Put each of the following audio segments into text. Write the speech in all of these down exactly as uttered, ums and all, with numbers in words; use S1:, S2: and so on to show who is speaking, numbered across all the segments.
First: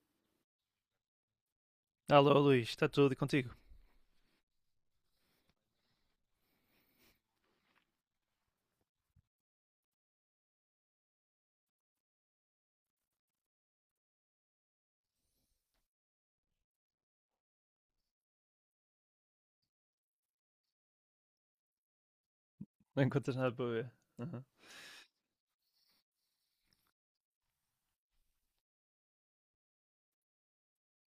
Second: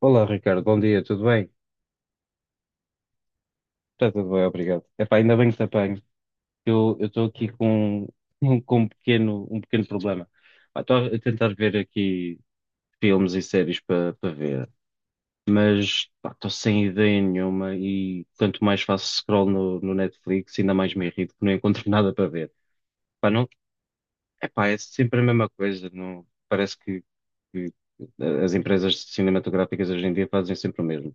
S1: Olá, Ricardo, bom dia, tudo bem?
S2: Alô, Luís, está tudo e contigo?
S1: Está tudo bem, obrigado. Epá, ainda bem que te apanho. Eu eu estou aqui com, um- um, com um pequeno, um pequeno problema. Pá, estou a tentar ver aqui filmes e séries para para ver, mas pá, estou sem ideia nenhuma e quanto mais faço scroll no, no Netflix, ainda mais me irrito que não encontro nada para ver.
S2: Não
S1: Pá,
S2: encontras
S1: não,
S2: nada para ver? Aham.
S1: epá, é sempre a mesma coisa. Não, parece que, que as empresas cinematográficas hoje em dia fazem sempre o mesmo.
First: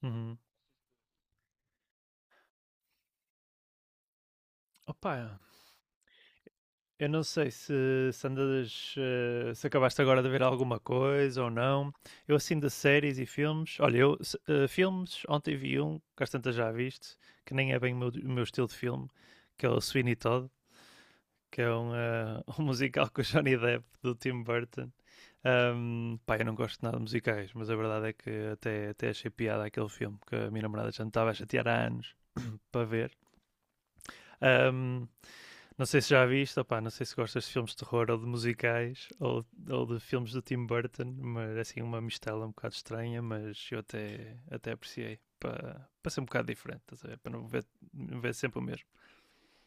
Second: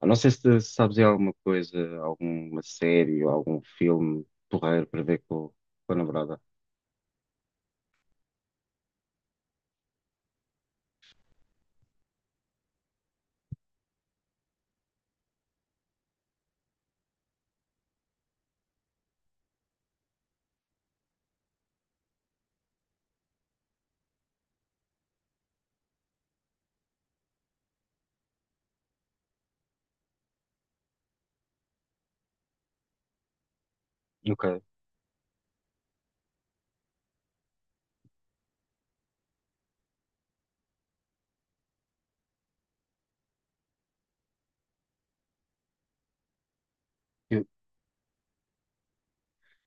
S1: Eu não sei
S2: Uhum.
S1: se se sabes aí alguma coisa, alguma série ou algum filme porreiro para ver
S2: Opa,
S1: com, com a namorada.
S2: eu não sei se, se andas, eh, se acabaste agora de ver alguma coisa ou não. Eu assim de séries e filmes, olha, eu se- eh, filmes, ontem vi um, que às tantas já viste, que nem é bem o meu, o meu estilo de filme, que é o Sweeney Todd, que é um, eh, um musical com o Johnny Depp do Tim Burton. Ahm, pá, eu não gosto nada de musicais, mas a verdade é que até, até achei piada aquele filme que a minha namorada já me estava a chatear há anos para ver.
S1: Ok.
S2: Um, não sei se já viste, opá, não sei se gostas de filmes de terror ou de musicais ou, ou de filmes do Tim Burton, mas assim uma mistela um bocado estranha, mas eu até, até apreciei para, para ser um bocado diferente, para
S1: Eu
S2: não ver, não ver sempre o mesmo.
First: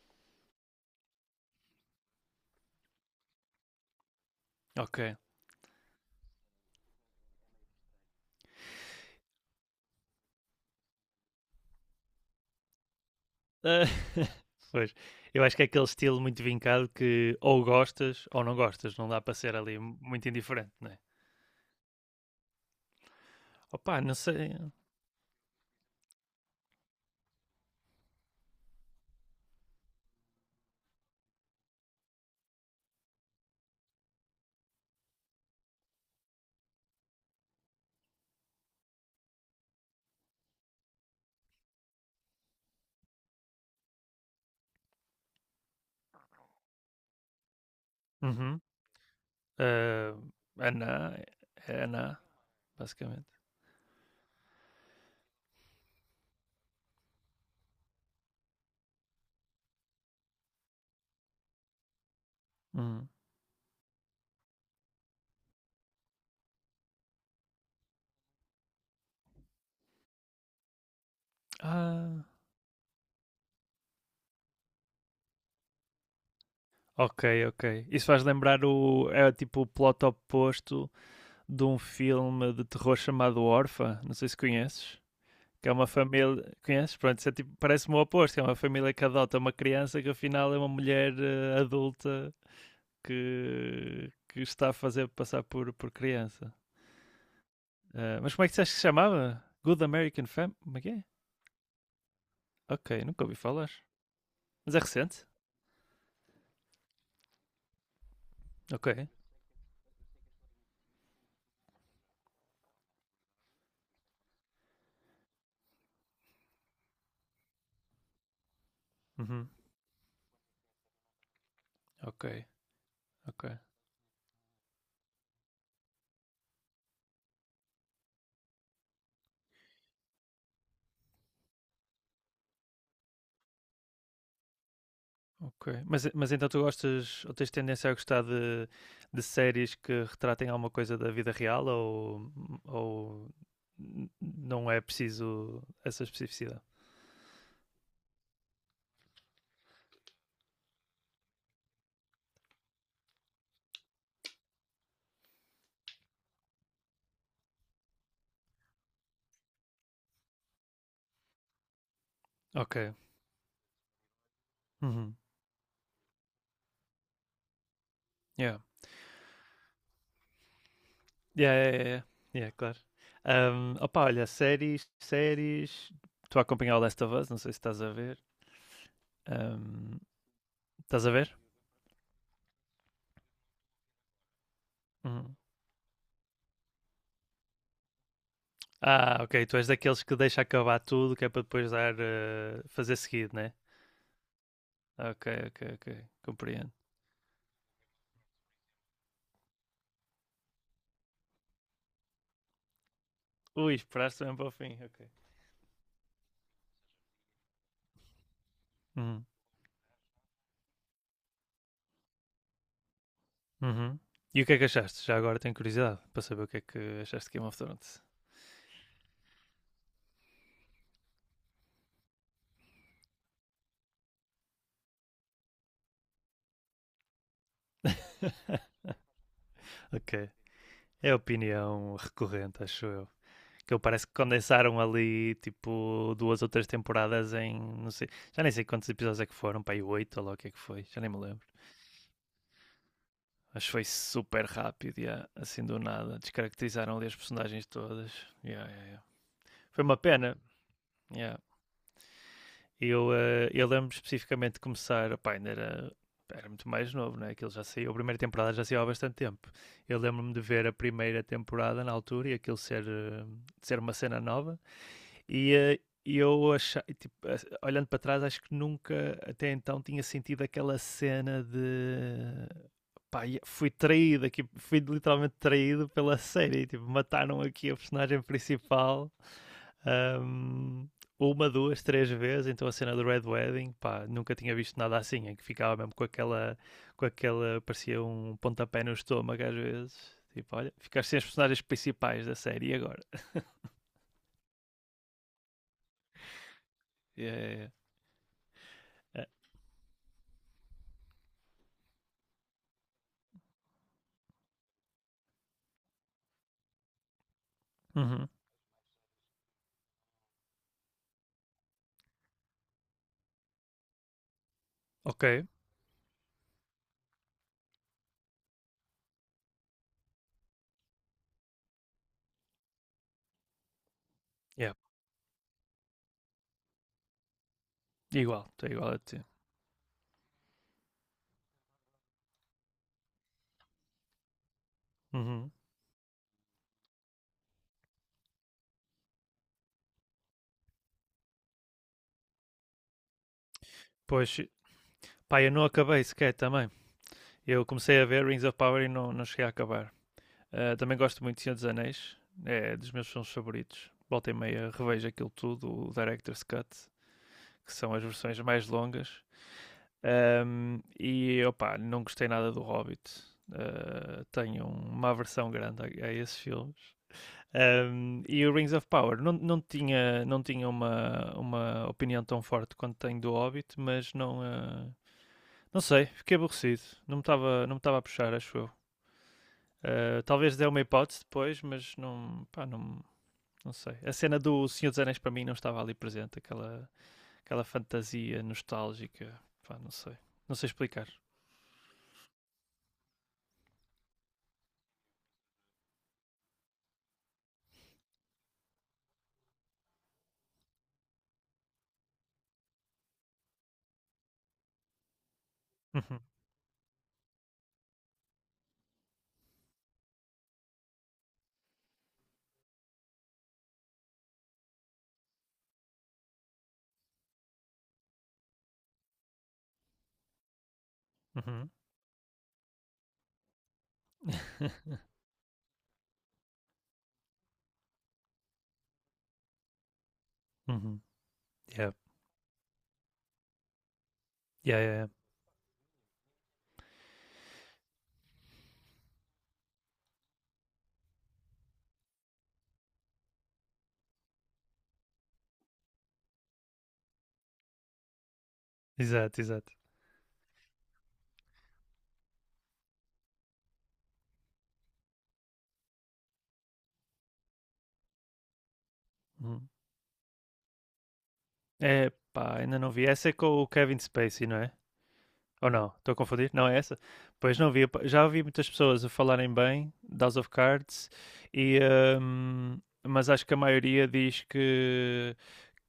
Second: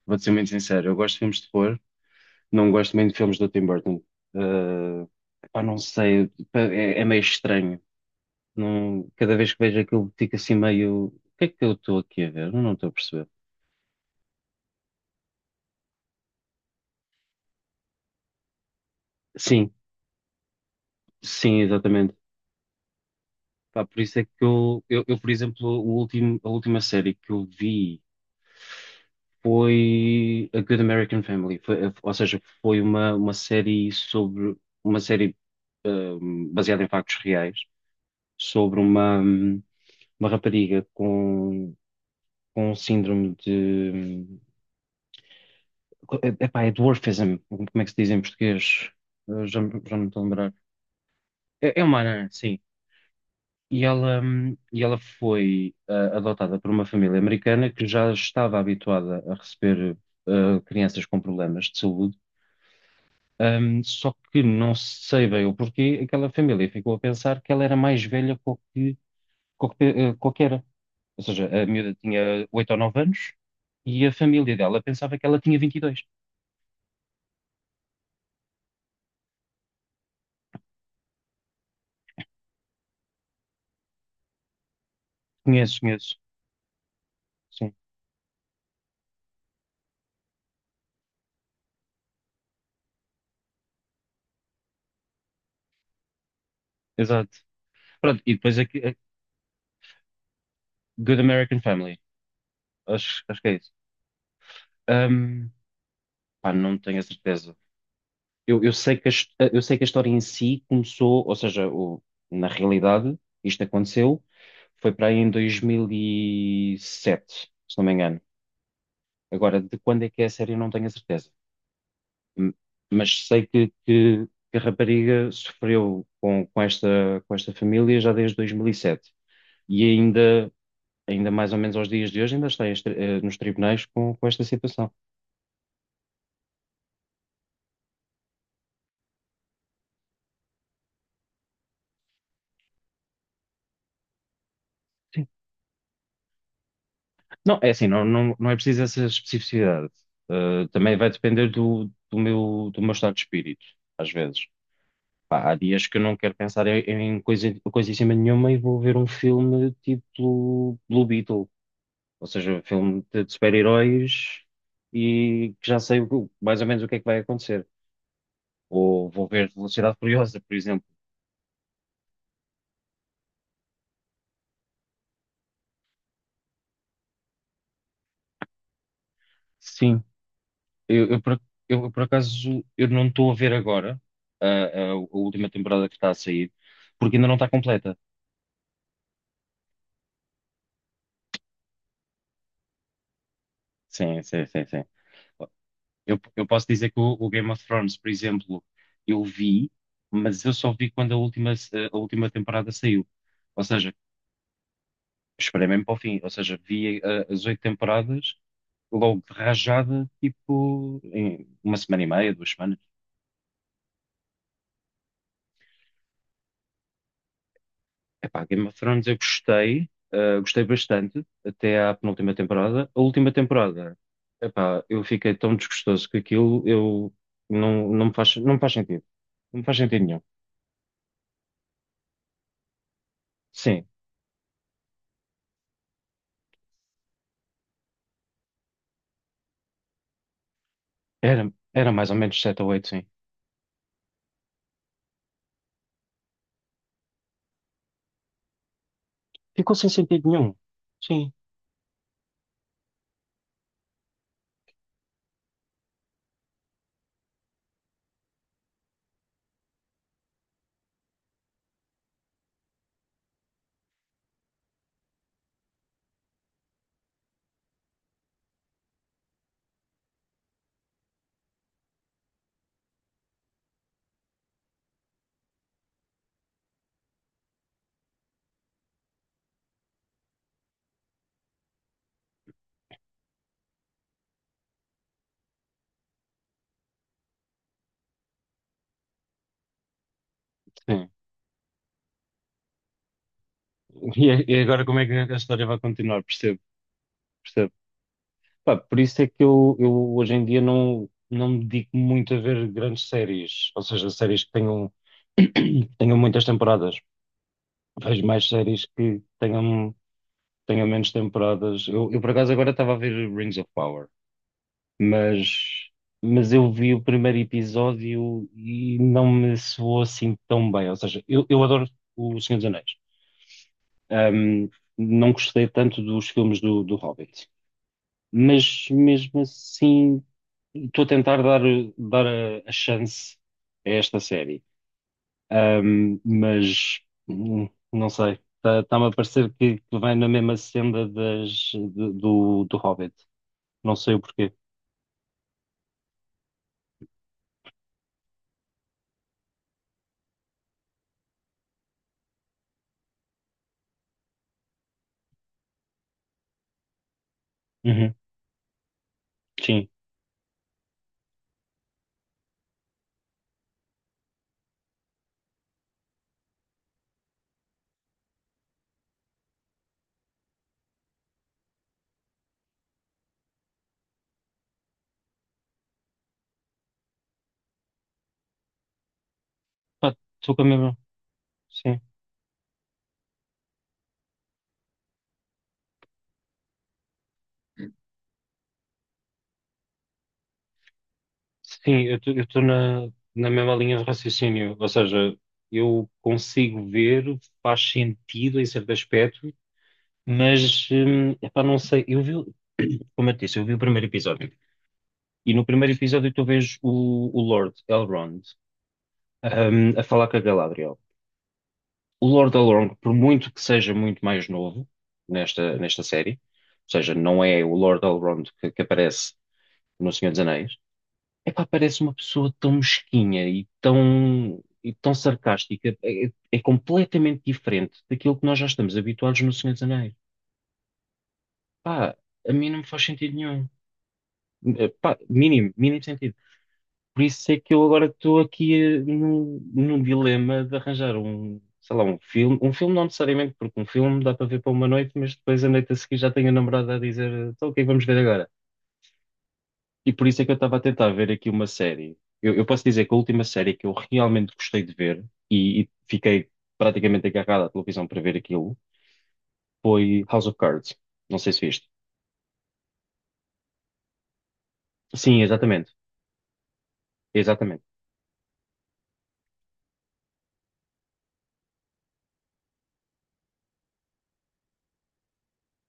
S1: vou-te ser muito sincero, eu gosto de filmes de terror, não gosto muito de filmes do Tim Burton.
S2: Ok.
S1: Ah,
S2: Uh,
S1: pá, não sei, pá, é, é meio estranho. Não, cada vez que vejo aquilo fico assim meio. O que é que eu estou aqui a ver? Eu não estou a perceber.
S2: pois, eu acho que é aquele estilo muito vincado que ou gostas ou não gostas, não dá para ser
S1: Sim,
S2: ali muito indiferente, não é?
S1: sim, exatamente. Pá, por
S2: Opá, não
S1: isso é que
S2: sei.
S1: eu, eu, eu, por exemplo, o último, a última série que eu vi foi A Good American Family. Foi- ou seja, foi uma, uma série sobre uma série, hum, baseada em factos reais sobre uma, hum, uma rapariga com, com síndrome de, epá, é dwarfism, como é que se diz em
S2: Uhum.
S1: português? Eu Já, já não me
S2: Uh,
S1: estou a lembrar.
S2: Ana,
S1: É, é
S2: é
S1: uma
S2: Ana,
S1: anã, sim.
S2: basicamente.
S1: E ela, hum, e ela foi ah, adotada por uma família americana que já estava habituada a receber ah, crianças com problemas de saúde.
S2: Uhum.
S1: Ahm, só que não sei bem o porquê, aquela família ficou a pensar que ela era mais velha que o que, que o que- eh, que Ou seja, a miúda
S2: Ah,
S1: tinha oito ou nove anos e a família dela pensava que ela tinha vinte e dois.
S2: ok, ok. Isso faz lembrar o. É tipo o plot oposto de um filme de terror chamado Orpha. Não sei se conheces. Que é
S1: Conheço,
S2: uma
S1: conheço.
S2: família. Conheces? Pronto, isso é tipo,
S1: Sim,
S2: parece-me o oposto. Que é uma família que adota uma criança que afinal é uma mulher eh, adulta que, que está a fazer passar por, por criança.
S1: exato.
S2: Eh,
S1: Pronto, e
S2: mas como é que
S1: depois
S2: disseste
S1: aqui,
S2: que se
S1: a
S2: chamava? Good American Family? Como é que é?
S1: Good American Family.
S2: Ok, nunca
S1: Acho,
S2: ouvi
S1: acho que é
S2: falar.
S1: isso.
S2: Mas é recente?
S1: Ahm, pá, não tenho a certeza. eu, eu sei
S2: Ok.
S1: que a, his- eu sei que a história em si começou, ou seja, o- na realidade, isto aconteceu, foi para aí em dois mil e sete, se não me engano.
S2: Uhum,
S1: Agora, de quando é que é a série, eu não tenho a certeza.
S2: ok,
S1: M- Mas
S2: ok.
S1: sei que, que- que a rapariga sofreu com, com esta, com esta família já desde dois mil e sete. E sete. E ainda, ainda mais ou menos aos dias de hoje, ainda está em estri- eh, nos tribunais com, com esta situação.
S2: Ok. Mas, mas então tu gostas ou tens tendência a gostar de, de séries que retratem alguma coisa da vida real ou, ou n- não é preciso essa especificidade?
S1: Não, é assim, não, não, não é preciso essa especificidade. Uh, também vai depender do, do meu, do meu estado de espírito, às vezes. Pá, há dias que eu não quero pensar em, em coisa, coisíssima nenhuma e vou ver um filme tipo Blue Beetle, ou seja, um
S2: Ok.
S1: filme de, de super-heróis
S2: Uhum.
S1: e que já sei o que- mais ou menos o que é que vai acontecer.
S2: Yeah.
S1: Ou vou ver Velocidade Furiosa, por exemplo.
S2: Yeah, yeah, yeah, yeah. Yeah, claro. Um, opa, olha, séries, séries. Estou a acompanhar o Last of Us, não sei se estás a ver. Um,
S1: Sim,
S2: estás
S1: eu,
S2: a
S1: eu,
S2: ver?
S1: por, eu por acaso eu não estou a ver agora a, a a
S2: Uhum.
S1: última temporada que está a sair, porque ainda não está completa.
S2: Ah, ok. Tu és daqueles que deixa acabar tudo que é para depois dar, eh, fazer seguido, né?
S1: Sim, sim, sim, sim.
S2: Ok, ok, ok.
S1: Eu, eu posso
S2: Compreendo.
S1: dizer que o, o Game of Thrones, por exemplo, eu vi, mas eu só vi quando a última, a última temporada saiu. Ou
S2: Ui,
S1: seja,
S2: esperaste também para o fim, ok.
S1: esperei mesmo para o fim. Ou seja, vi eh, as oito temporadas logo
S2: Uhum.
S1: de rajada, tipo, em uma semana e meia, duas semanas.
S2: Uhum. E o que é que achaste? Já agora tenho curiosidade para saber o que é que achaste de Game of Thrones.
S1: Epá, Game of Thrones eu gostei, eh, gostei bastante até à penúltima temporada. A última temporada, epá, eu fiquei tão desgostoso que aquilo eu não, não me faz, não me faz sentido. Não me faz sentido nenhum.
S2: Ok. É a opinião recorrente, acho eu. Que eu
S1: Sim,
S2: parece que condensaram ali tipo duas ou três temporadas em não sei, já nem sei quantos episódios é que foram, para aí oito ou lá o que é que foi, já nem me lembro.
S1: era, era mais ou menos sete ou oito, sim.
S2: Acho que foi super rápido, yeah, assim do nada. Descaracterizaram ali as personagens todas. Yeah, yeah, yeah.
S1: Ficou
S2: Foi
S1: sem
S2: uma
S1: sentido
S2: pena.
S1: nenhum. Sim,
S2: Yeah. Eu, eh, eu lembro especificamente de começar, opá, ainda era, era muito mais novo, né? Aquilo já saiu, a primeira temporada já saiu há bastante tempo. Eu lembro-me de ver a primeira temporada na altura e aquilo ser, eh, ser uma cena nova. E eh, eu achei, tipo, eh, olhando para trás, acho que nunca até então tinha sentido aquela cena de pá, fui traído aqui, fui literalmente traído pela série, tipo, mataram aqui a personagem principal um, uma, duas, três vezes, então a cena do Red Wedding, pá, nunca tinha visto nada assim, em que ficava mesmo com aquela, com aquela, parecia um pontapé no estômago às vezes, tipo, olha,
S1: sim.
S2: ficaste sem as personagens principais da série, e agora?
S1: E, a- e agora como é que a história vai continuar? Percebo,
S2: Yeah, yeah,
S1: percebo. Pá, por isso
S2: yeah.
S1: é que eu, eu hoje em dia não, não me dedico muito a ver grandes séries, ou seja, séries que tenham, tenham muitas temporadas. Vejo
S2: Uhum.
S1: mais séries que tenham, tenham menos temporadas. Eu, eu por acaso agora estava a ver Rings of Power,
S2: Ok,
S1: mas, mas eu vi o primeiro episódio e não me soou assim tão bem. Ou seja, eu, eu adoro O Senhor dos Anéis. Um,
S2: yeah.
S1: não gostei tanto dos filmes do, do Hobbit,
S2: Igual, estou
S1: mas
S2: igual a ti.
S1: mesmo assim estou a tentar dar, dar a, a chance a esta série.
S2: Uhum.
S1: Um, mas hum, não sei, está-me a parecer que, que vai na mesma senda das, de- do, do Hobbit. Não sei o
S2: Pois,
S1: porquê.
S2: pá, eu não acabei sequer também, eu comecei a ver Rings of Power e não, não cheguei a acabar. Uh, também gosto muito de Senhor dos Anéis, é dos meus filmes favoritos, volta e meia revejo aquilo tudo, o Director's Cut, que são as
S1: Uhum,
S2: versões mais longas.
S1: sim.
S2: Um, e opá, não gostei nada do Hobbit. Uh, tenho uma aversão grande a, a esses filmes. Um, e o Rings of Power não, não tinha, não tinha uma, uma opinião tão forte quanto tenho do Hobbit, mas não, uh, não sei, fiquei aborrecido. Não me estava não me estava a puxar, acho eu.
S1: Pá,
S2: Uh,
S1: estou
S2: talvez
S1: com a
S2: dê uma
S1: mesma.
S2: hipótese depois, mas
S1: Sim,
S2: não, pá, não, não sei. A cena do Senhor dos Anéis para mim não estava ali presente, aquela aquela fantasia nostálgica. Pá, não sei. Não sei explicar.
S1: sim, eu estou na, na mesma linha de raciocínio, ou seja, eu consigo ver, faz sentido em certo aspecto. Mas, hum, epá, não sei, eu vi, o- como eu te disse, eu vi o primeiro episódio. E no primeiro
S2: Uhum,
S1: episódio tu vês o, o Lord Elrond, hum, a falar com a Galadriel. O Lord Elrond, por muito que seja muito mais novo nesta, nesta série, ou seja, não é o Lord Elrond que, que aparece no Senhor dos Anéis, epá,
S2: uhum.
S1: parece uma pessoa tão mesquinha e tão, e tão sarcástica. É, é- é completamente diferente daquilo que nós já estamos habituados no Senhor dos Anéis.
S2: Uhum. Yeah.
S1: Pá, a mim não me faz sentido nenhum.
S2: Yeah,
S1: Eh,
S2: yeah, yeah.
S1: pá, mínimo, mínimo sentido. Por isso é que eu agora estou aqui eh, num, num dilema de arranjar um, sei lá, um filme. Um filme não necessariamente, porque um filme dá para ver para uma noite, mas depois a noite a seguir já tenho a namorada a dizer, eh, então o que é que vamos ver agora?
S2: Exato, exato.
S1: E por isso é que eu estava a tentar ver aqui uma série. Eu, eu posso dizer que a última série que eu realmente gostei de ver e, e fiquei praticamente agarrado à televisão para ver aquilo
S2: Uhum.
S1: foi House of Cards. Não sei se viste.
S2: É, pá, ainda não vi. Essa é com o Kevin Spacey, não é?
S1: Sim,
S2: Ou não?
S1: exatamente.
S2: Estou a confundir? Não é essa? Pois não vi.
S1: Exatamente.
S2: Já ouvi muitas pessoas a falarem bem de House of Cards e... hum, mas acho que a maioria diz que,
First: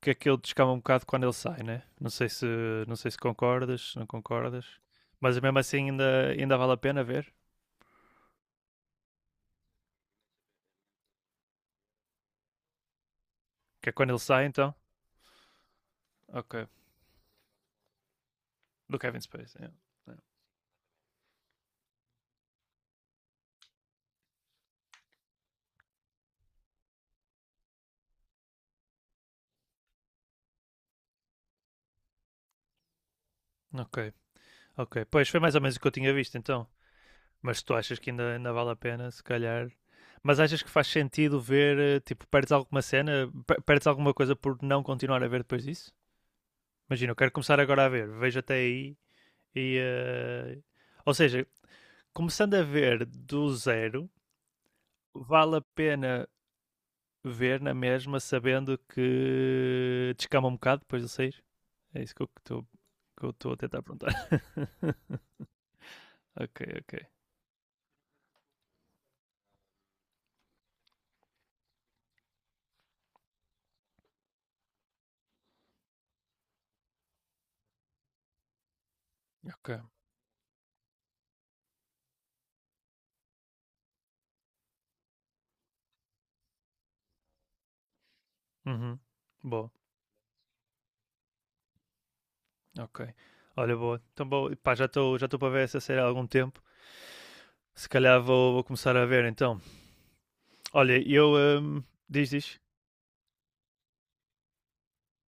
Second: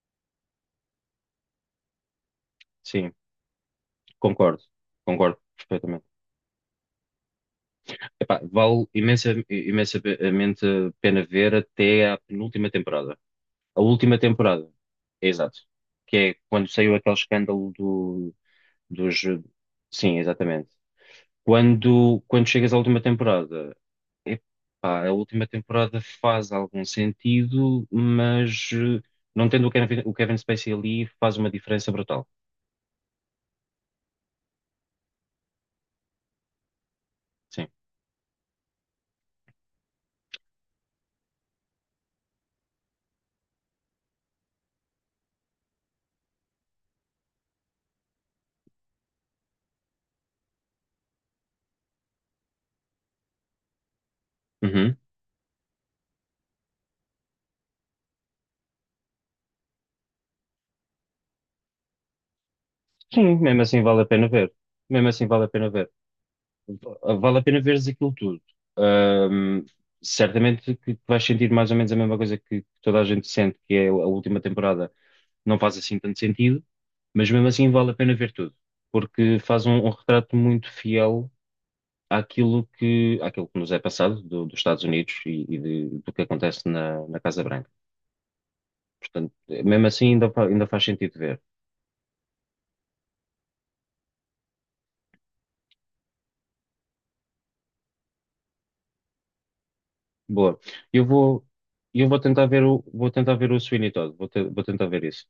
S2: que aquilo descama um bocado quando ele sai, né? Não sei se, não sei
S1: Sim,
S2: se concordas, se não
S1: concordo.
S2: concordas. Mas
S1: Concordo
S2: mesmo assim
S1: perfeitamente.
S2: ainda, ainda vale a pena ver.
S1: Epá, vale imensa, imensamente a pena ver até à penúltima temporada. A
S2: Que é quando
S1: última
S2: ele sai,
S1: temporada,
S2: então?
S1: é exato. Que é
S2: Ok.
S1: quando saiu aquele escândalo do,
S2: Do
S1: dos.
S2: Kevin Space.
S1: Sim, exatamente. Quando, quando chegas à última temporada, epá, a última temporada faz algum sentido, mas eh, não tendo o Kevin, o Kevin Spacey ali faz uma diferença brutal.
S2: Ok, ok. Pois foi mais ou menos o que eu tinha visto, então. Mas
S1: Sim.
S2: tu achas que ainda, ainda vale a pena, se calhar. Mas achas que faz sentido ver, eh, tipo, perdes alguma cena, perdes alguma coisa por não continuar a ver depois disso? Imagina, eu quero começar agora a ver, vejo até aí e. eh, ou seja, começando a ver do zero,
S1: Uhum.
S2: vale a pena ver na mesma, sabendo que descama um bocado depois de sair? É isso que eu estou que eu
S1: Sim,
S2: estou a
S1: mesmo assim
S2: tentar
S1: vale a
S2: perguntar.
S1: pena ver. Mesmo assim vale a pena ver.
S2: Ok, ok.
S1: Vale a pena veres aquilo tudo. Ahm, Certamente que que vais sentir mais ou menos a mesma coisa que que toda a gente sente, que é a última temporada não faz assim tanto sentido, mas mesmo assim vale a pena ver tudo, porque faz
S2: Ok.
S1: um, um retrato muito fiel àquilo que, àquilo que nos é passado do- dos Estados Unidos e, e de- do que acontece na, na Casa Branca.
S2: Uhum.
S1: Portanto,
S2: Boa,
S1: mesmo assim ainda, fa- ainda faz sentido ver.
S2: ok. Olha, boa. Então, boa. Pá, já estou já estou para ver essa série há algum tempo. Se calhar vou, vou começar a ver então.
S1: Boa.
S2: Olha,
S1: Eu
S2: eu.
S1: vou,
S2: Hum,
S1: eu vou
S2: diz,
S1: tentar
S2: diz.
S1: ver o, vou tentar ver o Sweeney Todd, vou, te- vou tentar ver isso.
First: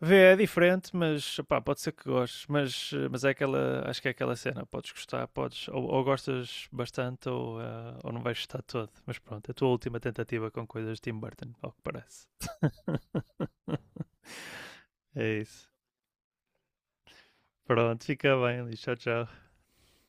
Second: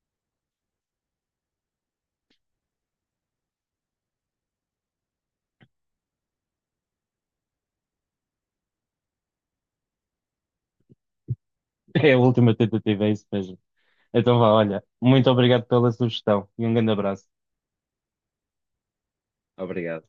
S2: Vê é diferente, mas pá, pode ser que gostes. Mas, eh, mas é aquela. Acho que é aquela cena. Podes gostar, podes. Ou, ou gostas bastante ou, eh, ou não vais gostar todo. Mas pronto, é a tua última tentativa com coisas de Tim Burton, ao que
S1: É a
S2: parece.
S1: última tentativa, é isso mesmo. Então vá, olha, muito
S2: É
S1: obrigado
S2: isso.
S1: pela sugestão e um grande abraço.
S2: Pronto, fica bem, Liz. Tchau, tchau.
S1: Obrigado.